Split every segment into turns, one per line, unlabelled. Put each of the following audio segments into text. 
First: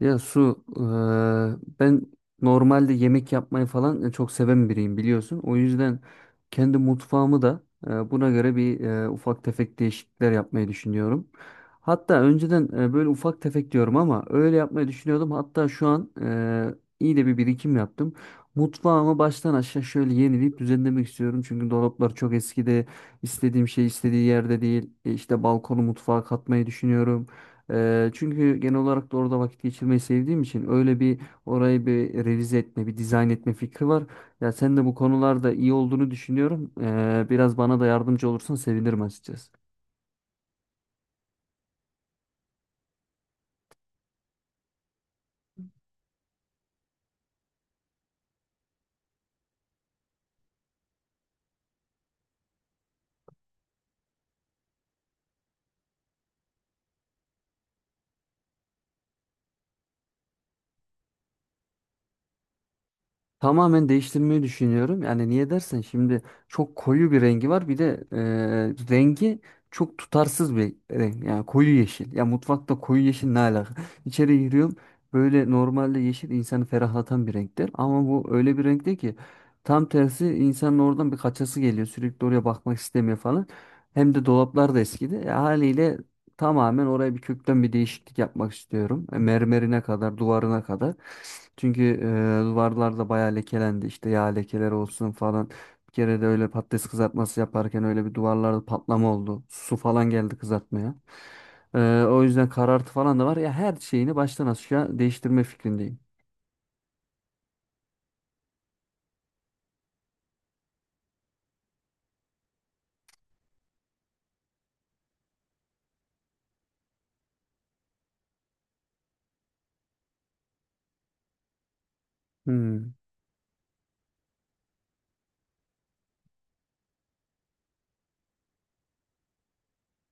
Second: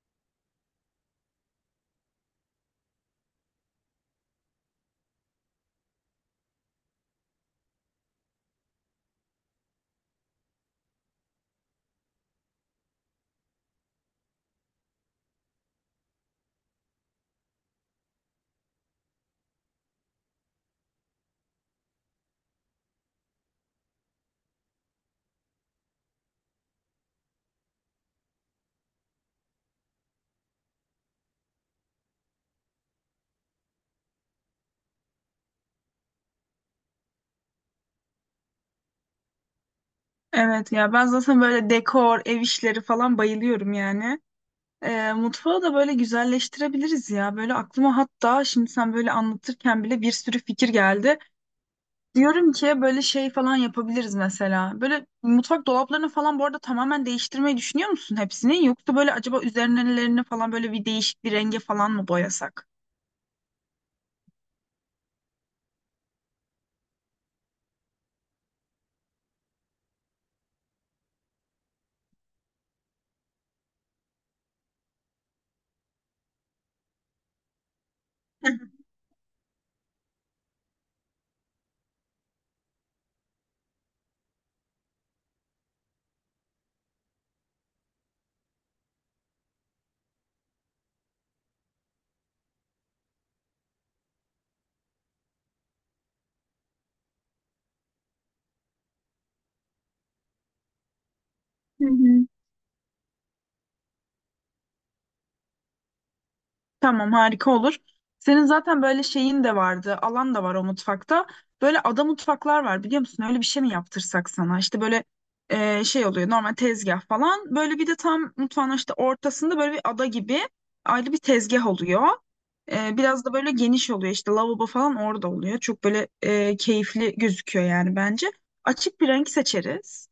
Ya Su, ben normalde yemek yapmayı falan çok seven biriyim biliyorsun. O yüzden kendi mutfağımı da buna göre bir ufak tefek değişiklikler yapmayı düşünüyorum. Hatta önceden böyle ufak tefek diyorum ama öyle yapmayı düşünüyordum. Hatta şu an iyi de bir birikim yaptım. Mutfağımı baştan aşağı şöyle yenileyip düzenlemek istiyorum. Çünkü dolaplar çok eskide, istediğim şey istediği yerde değil. İşte balkonu mutfağa katmayı düşünüyorum. Çünkü genel olarak da orada vakit geçirmeyi sevdiğim için öyle bir orayı bir revize etme, bir dizayn etme fikri var. Ya sen de bu konularda iyi olduğunu düşünüyorum. Biraz bana da yardımcı olursan sevinirim açıkçası.
Evet ya ben zaten böyle dekor, ev işleri falan bayılıyorum yani. Mutfağı da böyle güzelleştirebiliriz ya. Böyle aklıma hatta şimdi sen böyle anlatırken bile bir sürü fikir geldi. Diyorum ki böyle şey falan yapabiliriz mesela. Böyle mutfak dolaplarını falan bu arada tamamen değiştirmeyi düşünüyor musun hepsini? Yoksa böyle acaba üzerlerini falan böyle bir değişik bir renge falan mı boyasak?
Tamamen değiştirmeyi düşünüyorum. Yani niye dersen şimdi çok koyu bir rengi var. Bir de rengi çok tutarsız bir renk. Yani koyu yeşil. Ya mutfakta koyu yeşil ne alaka? İçeri giriyorum. Böyle normalde yeşil insanı ferahlatan bir renktir. Ama bu öyle bir renkte ki tam tersi insanın oradan bir kaçası geliyor. Sürekli oraya bakmak istemiyor falan. Hem de dolaplar da eskidi. E, haliyle, tamamen oraya bir kökten bir değişiklik yapmak istiyorum. Mermerine kadar, duvarına kadar. Çünkü duvarlar da bayağı lekelendi. İşte yağ lekeleri olsun falan. Bir kere de öyle patates kızartması yaparken öyle bir duvarlarda patlama oldu. Su falan geldi kızartmaya.
Hı
O
hı.
yüzden karartı falan da var. Ya her şeyini baştan aşağı değiştirme fikrindeyim.
Tamam, harika olur. Senin zaten böyle şeyin de vardı, alan da var o mutfakta. Böyle ada mutfaklar var, biliyor musun? Öyle bir şey mi yaptırsak sana? İşte böyle şey oluyor normal tezgah falan. Böyle bir de tam mutfağın işte ortasında böyle bir ada gibi ayrı bir tezgah oluyor.
Hmm.
E, biraz da böyle geniş oluyor, işte lavabo falan orada oluyor. Çok böyle keyifli gözüküyor yani bence. Açık bir renk seçeriz.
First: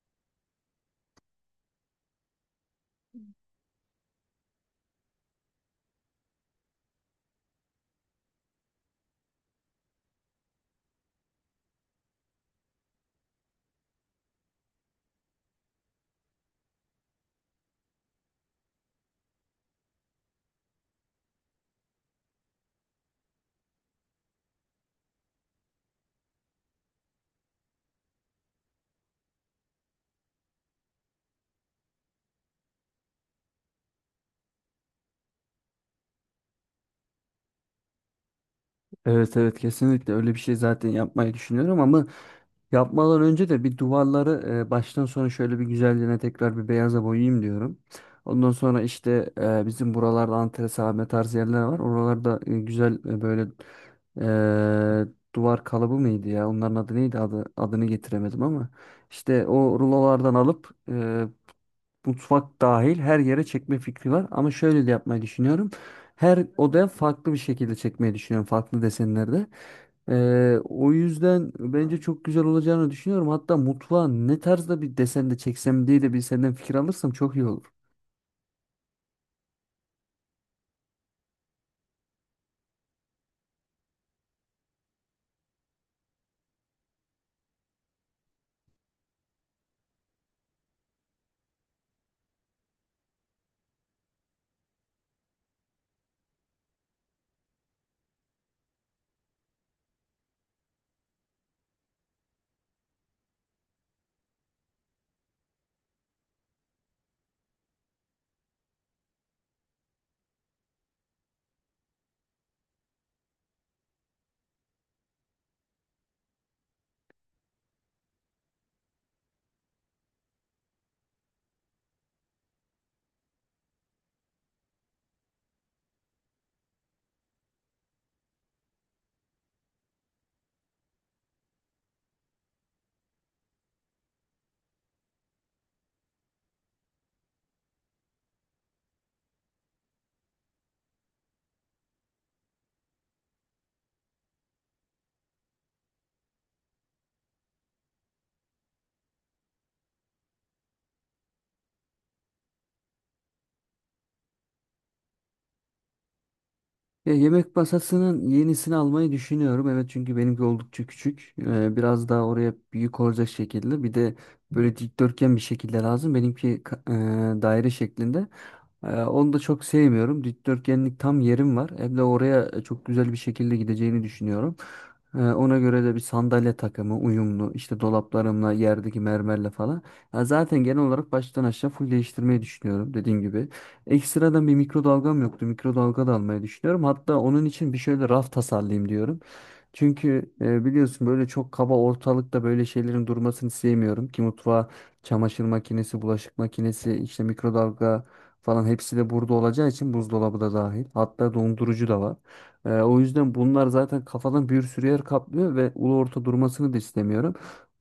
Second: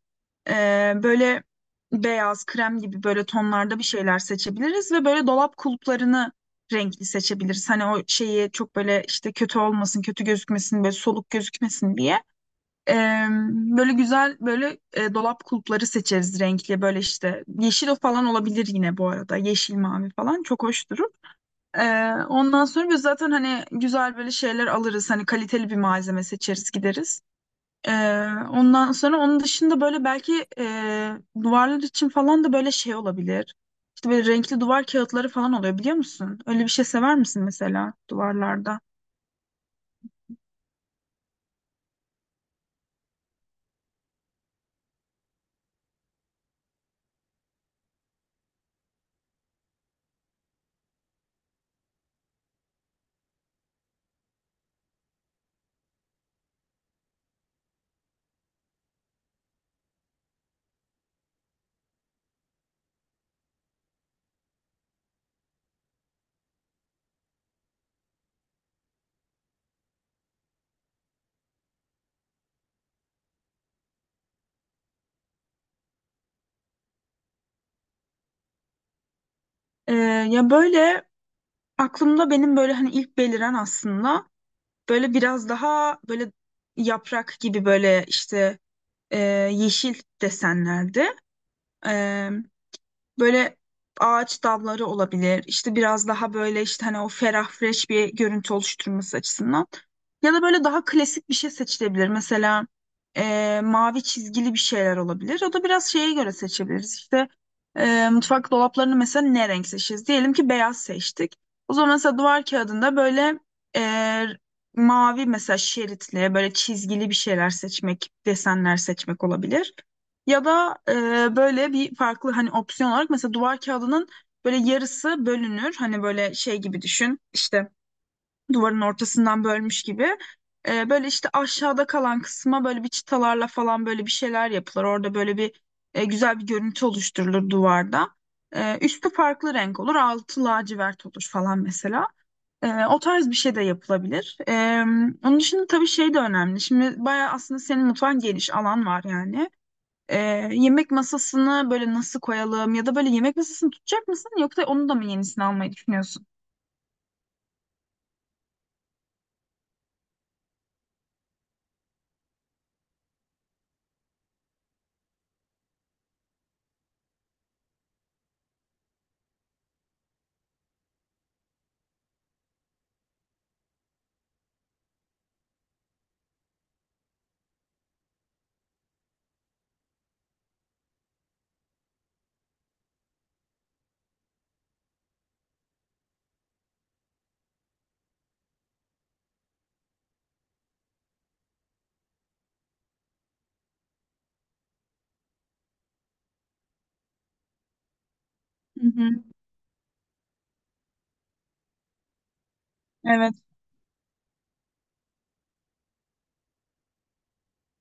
Böyle beyaz, krem gibi böyle tonlarda bir şeyler seçebiliriz ve böyle dolap kulplarını renkli seçebiliriz. Hani o şeyi çok böyle işte kötü olmasın, kötü gözükmesin, böyle soluk gözükmesin diye. Ee, Böyle güzel böyle dolap kulpları seçeriz renkli. Böyle işte yeşil falan olabilir yine bu arada. Yeşil, mavi falan çok hoş durur. Ondan sonra biz zaten hani güzel böyle şeyler alırız. Hani kaliteli bir malzeme seçeriz, gideriz. Ee, Ondan sonra onun dışında böyle belki duvarlar için falan da böyle şey olabilir. İşte böyle renkli duvar kağıtları falan oluyor, biliyor musun? Öyle bir şey sever misin mesela duvarlarda?
Evet, evet, kesinlikle öyle bir şey zaten yapmayı düşünüyorum ama yapmadan önce de bir duvarları baştan sona şöyle bir güzelliğine tekrar bir beyaza boyayayım diyorum. Ondan sonra işte bizim buralarda antresame tarzı yerler var. Oralarda güzel böyle duvar kalıbı mıydı ya? Onların adı neydi? Adını getiremedim ama işte o rulolardan alıp mutfak dahil her yere çekme fikri var. Ama şöyle de yapmayı düşünüyorum. Her odaya farklı bir şekilde çekmeyi düşünüyorum. Farklı desenlerde. O yüzden bence çok güzel olacağını düşünüyorum. Hatta mutfağa ne tarzda bir desen de çeksem diye de bir senden fikir alırsam çok iyi olur.
Ee, Ya böyle aklımda benim böyle hani ilk beliren aslında. Böyle biraz daha böyle yaprak gibi böyle işte e, yeşil desenlerde. Böyle ağaç dalları olabilir. İşte biraz daha böyle işte hani o ferah fresh bir görüntü oluşturması açısından. Ya da böyle daha klasik bir şey seçilebilir. Mesela mavi çizgili bir şeyler olabilir. O da biraz şeye göre seçebiliriz. İşte mutfak dolaplarını mesela ne renk seçeceğiz? Diyelim ki beyaz seçtik. O zaman mesela duvar kağıdında böyle e, mavi mesela şeritli böyle çizgili bir şeyler seçmek, desenler seçmek olabilir. Ya da böyle bir farklı hani opsiyon olarak mesela duvar kağıdının böyle yarısı bölünür. Hani böyle şey gibi düşün, işte duvarın ortasından bölmüş gibi. E, böyle işte aşağıda kalan kısma böyle bir çıtalarla falan böyle bir şeyler yapılır. Orada böyle bir güzel bir görüntü oluşturulur duvarda. E, üstü farklı renk olur, altı lacivert olur falan mesela. E, o tarz bir şey de yapılabilir. Onun dışında tabii şey de önemli. Şimdi bayağı aslında senin mutfağın geniş, alan var yani. Yemek masasını böyle nasıl koyalım ya da böyle yemek masasını tutacak mısın, yoksa onu da mı yenisini almayı düşünüyorsun?
Ya, yemek masasının yenisini almayı düşünüyorum. Evet, çünkü benimki oldukça küçük. Biraz daha oraya büyük olacak şekilde. Bir de böyle dikdörtgen bir şekilde lazım. Benimki daire şeklinde. Onu da çok sevmiyorum. Dikdörtgenlik tam yerim var. Hem de oraya çok güzel bir şekilde gideceğini düşünüyorum. Ona göre de bir sandalye takımı uyumlu. İşte dolaplarımla, yerdeki mermerle falan. Ya zaten genel olarak baştan aşağı full değiştirmeyi düşünüyorum dediğim gibi. Ekstradan bir mikrodalgam yoktu. Mikrodalga da almayı düşünüyorum. Hatta onun için bir şöyle raf tasarlayayım diyorum. Çünkü biliyorsun böyle çok kaba ortalıkta böyle şeylerin durmasını sevmiyorum ki mutfağa çamaşır makinesi, bulaşık makinesi, işte mikrodalga falan
Hı
hepsi de
hı.
burada olacağı için buzdolabı da dahil. Hatta dondurucu da var. O yüzden
Evet.
bunlar zaten kafadan bir sürü yer kaplıyor ve ulu orta durmasını da istemiyorum.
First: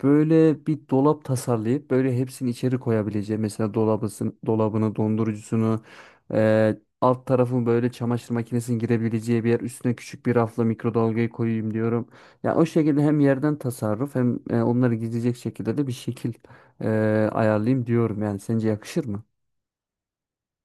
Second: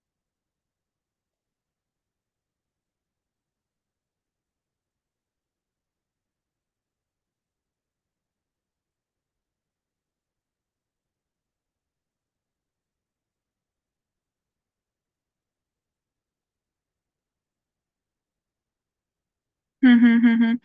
Böyle bir dolap tasarlayıp böyle hepsini içeri koyabileceğim. Mesela dolabısın, dolabını, dondurucusunu, alt tarafın böyle çamaşır makinesinin girebileceği bir yer. Üstüne küçük bir rafla mikrodalgayı koyayım diyorum. Ya o şekilde hem yerden tasarruf hem onları gizleyecek şekilde de bir şekil e, ayarlayayım diyorum. Yani sence yakışır mı?
Hı hı hı hı.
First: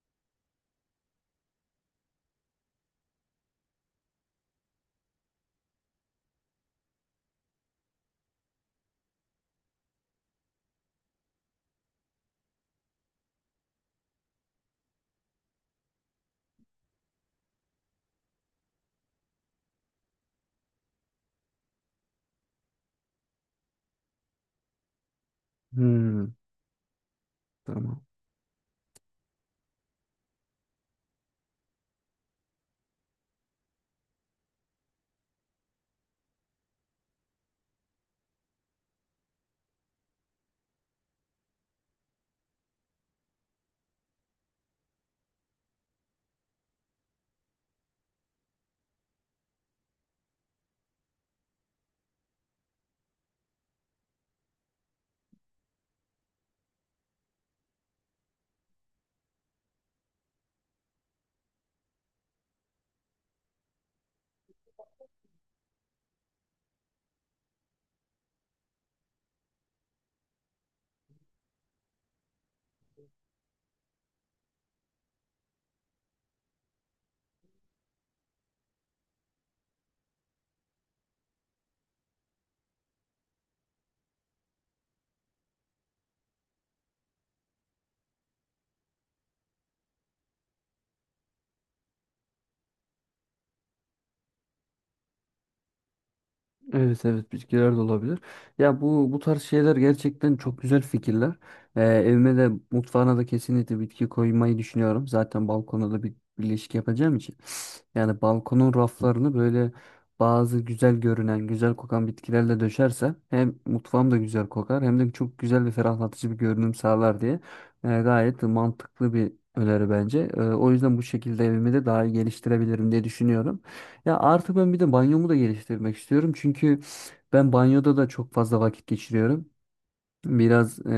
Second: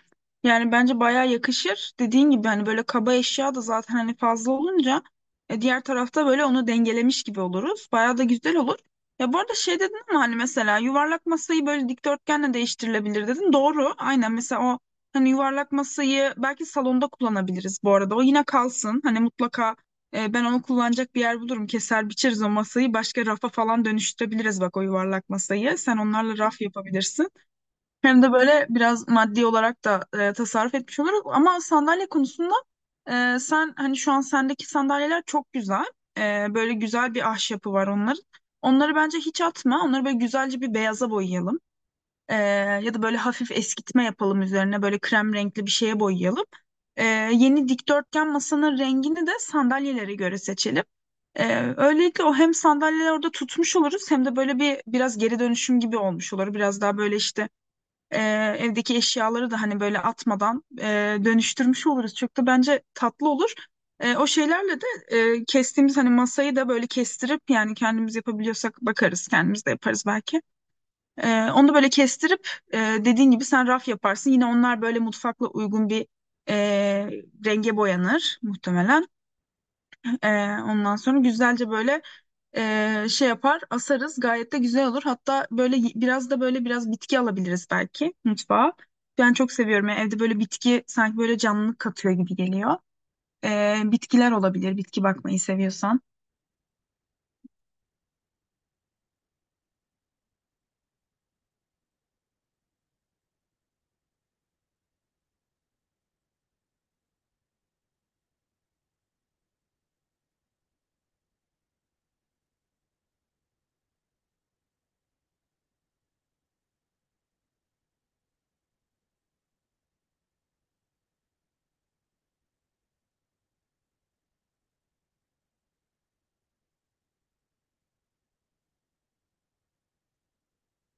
Yani bence bayağı yakışır. Dediğin gibi hani böyle kaba eşya da zaten hani fazla olunca diğer tarafta böyle onu dengelemiş gibi oluruz. Bayağı da güzel olur. Ya bu arada şey dedin ama hani mesela yuvarlak masayı böyle dikdörtgenle değiştirilebilir dedin. Doğru. Aynen, mesela o hani yuvarlak masayı belki salonda kullanabiliriz bu arada. O yine kalsın. Hani mutlaka ben onu kullanacak bir yer bulurum. Keser biçeriz o masayı. Başka rafa falan dönüştürebiliriz bak o yuvarlak masayı. Sen
Hmm,
onlarla raf yapabilirsin.
tamam.
Hem de böyle biraz maddi olarak da tasarruf etmiş oluruz. Ama sandalye konusunda sen hani şu an sendeki sandalyeler çok güzel. E, böyle güzel bir ahşapı var onların. Onları bence hiç atma. Onları böyle güzelce bir beyaza boyayalım. E, Ya da böyle hafif eskitme yapalım üzerine. Böyle krem renkli bir şeye boyayalım. E, Yeni dikdörtgen masanın rengini de sandalyelere göre seçelim. E, böylelikle o hem sandalyeler orada tutmuş oluruz, hem de böyle bir biraz geri dönüşüm gibi olmuş olur. Biraz daha böyle işte e, evdeki eşyaları da hani böyle atmadan dönüştürmüş oluruz. Çok da bence tatlı olur. O şeylerle de kestiğimiz hani masayı da böyle kestirip, yani kendimiz yapabiliyorsak bakarız kendimiz de yaparız belki. E, onu da böyle kestirip e, dediğin gibi sen raf yaparsın. Yine onlar böyle mutfakla uygun bir e, renge boyanır muhtemelen. E, Ondan sonra güzelce böyle şey yapar asarız, gayet de güzel olur. Hatta böyle biraz da böyle biraz bitki alabiliriz belki mutfağa. Ben çok seviyorum. Yani evde böyle bitki sanki böyle canlılık katıyor gibi geliyor. E, bitkiler olabilir, bitki bakmayı seviyorsan.
Evet, evet, bitkiler de olabilir. Ya bu tarz şeyler gerçekten çok güzel fikirler. Evime de mutfağına da kesinlikle bitki koymayı düşünüyorum. Zaten balkona da bir ilişki yapacağım için. Yani balkonun raflarını böyle bazı güzel görünen, güzel kokan bitkilerle döşerse hem mutfağım da güzel kokar hem de çok güzel ve ferahlatıcı bir görünüm sağlar diye gayet mantıklı bir öneri bence. O yüzden bu şekilde evimi de daha iyi geliştirebilirim diye düşünüyorum. Ya artık ben bir de banyomu da geliştirmek istiyorum. Çünkü ben banyoda da çok fazla vakit geçiriyorum. Biraz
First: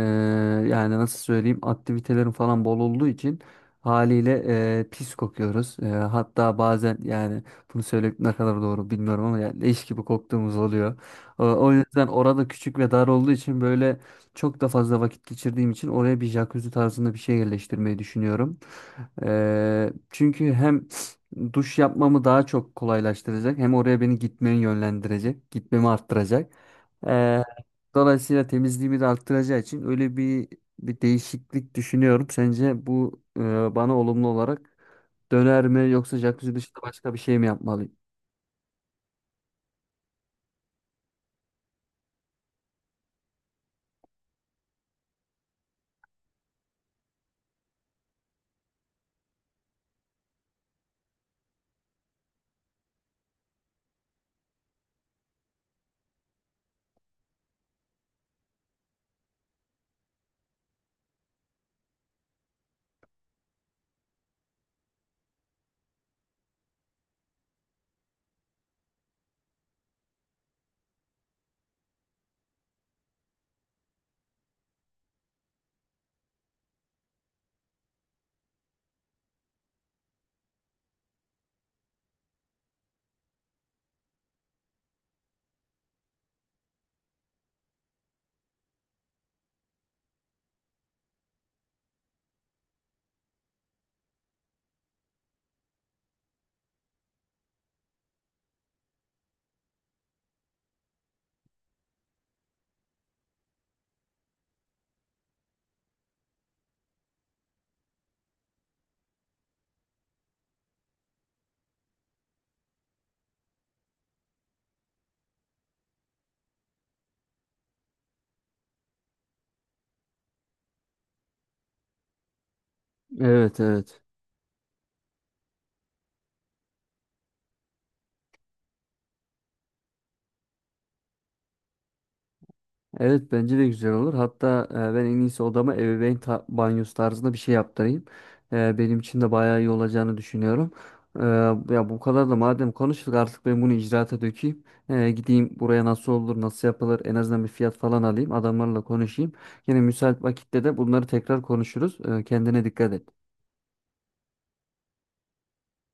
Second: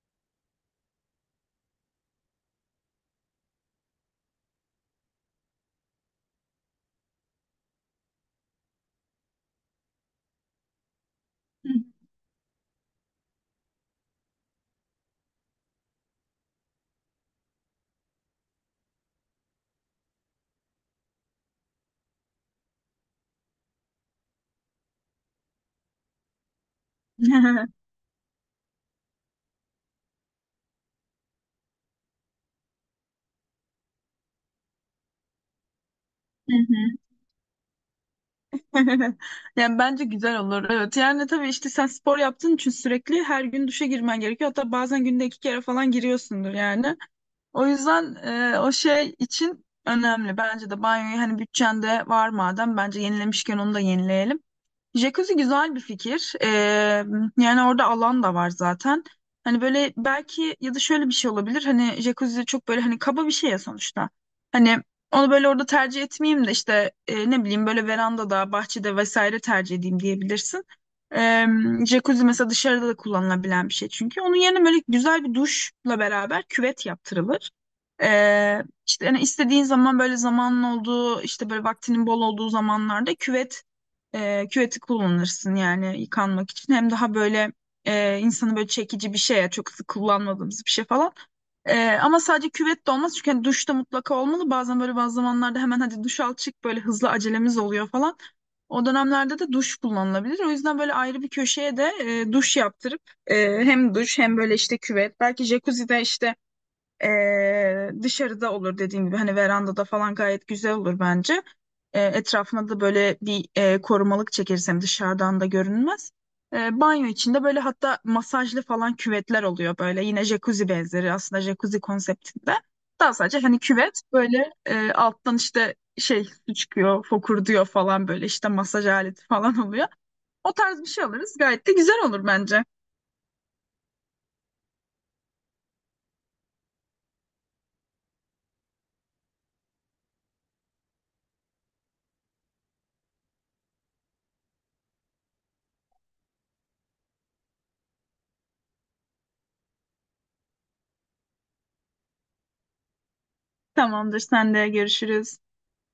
yani nasıl söyleyeyim aktivitelerin falan bol olduğu için haliyle pis kokuyoruz. Hatta bazen yani bunu söylemek ne kadar doğru bilmiyorum ama yani leş gibi koktuğumuz oluyor. O yüzden orada küçük ve dar olduğu için böyle çok da fazla vakit geçirdiğim için oraya bir jacuzzi tarzında bir şey yerleştirmeyi düşünüyorum. Çünkü hem duş yapmamı daha çok kolaylaştıracak hem oraya beni gitmeyi yönlendirecek, gitmemi arttıracak.
Hı
Dolayısıyla temizliğimi de arttıracağı için öyle bir değişiklik düşünüyorum. Sence bu bana olumlu olarak döner mi yoksa jacuzzi dışında
hı.
başka bir şey mi yapmalıyım?
Yani bence güzel olur. Evet. Yani tabii işte sen spor yaptığın için sürekli her gün duşa girmen gerekiyor. Hatta bazen günde iki kere falan giriyorsundur yani. O yüzden o şey için önemli. Bence de banyoyu hani bütçende var madem, bence yenilemişken onu da yenileyelim. Jacuzzi güzel bir fikir. Yani orada alan da var zaten. Hani böyle belki ya da şöyle bir şey olabilir. Hani jacuzzi çok böyle hani kaba bir şey ya sonuçta. Hani onu böyle orada tercih etmeyeyim de işte ne bileyim böyle verandada, bahçede vesaire tercih edeyim diyebilirsin. Ee, Jacuzzi mesela dışarıda da kullanılabilen bir şey çünkü. Onun yerine böyle güzel bir duşla beraber küvet yaptırılır. İşte hani istediğin zaman, böyle zamanın olduğu işte böyle vaktinin bol olduğu zamanlarda küvet küveti kullanırsın yani yıkanmak için. Hem daha böyle insanı böyle çekici bir şey ya, çok sık kullanmadığımız bir şey falan. E, ama sadece küvet de olmaz çünkü hani duş da mutlaka olmalı. Bazen böyle bazı zamanlarda hemen hadi duş al çık, böyle hızlı acelemiz oluyor falan. O dönemlerde de duş kullanılabilir. O yüzden böyle ayrı bir köşeye de duş yaptırıp hem duş hem böyle işte küvet belki, jacuzzi de işte dışarıda olur dediğim gibi, hani verandada falan gayet güzel olur bence. Etrafına da böyle bir korumalık çekersem dışarıdan da görünmez. Banyo içinde böyle hatta masajlı falan küvetler oluyor, böyle yine jacuzzi benzeri, aslında jacuzzi konseptinde. Daha sadece hani
Evet, evet.
küvet böyle alttan işte şey su çıkıyor fokur diyor falan, böyle işte masaj aleti falan oluyor. O tarz bir şey alırız gayet de güzel olur bence.
Evet, bence de güzel olur. Hatta ben en iyisi odama banyosu tarzında bir şey yaptırayım. Benim için de bayağı iyi olacağını düşünüyorum. E, Ya bu kadar da madem konuştuk artık ben bunu icraata dökeyim. Gideyim buraya nasıl olur, nasıl yapılır en azından bir fiyat falan alayım. Adamlarla konuşayım. Yine müsait vakitte de bunları tekrar konuşuruz. Kendine dikkat et.
Tamamdır, sen de görüşürüz.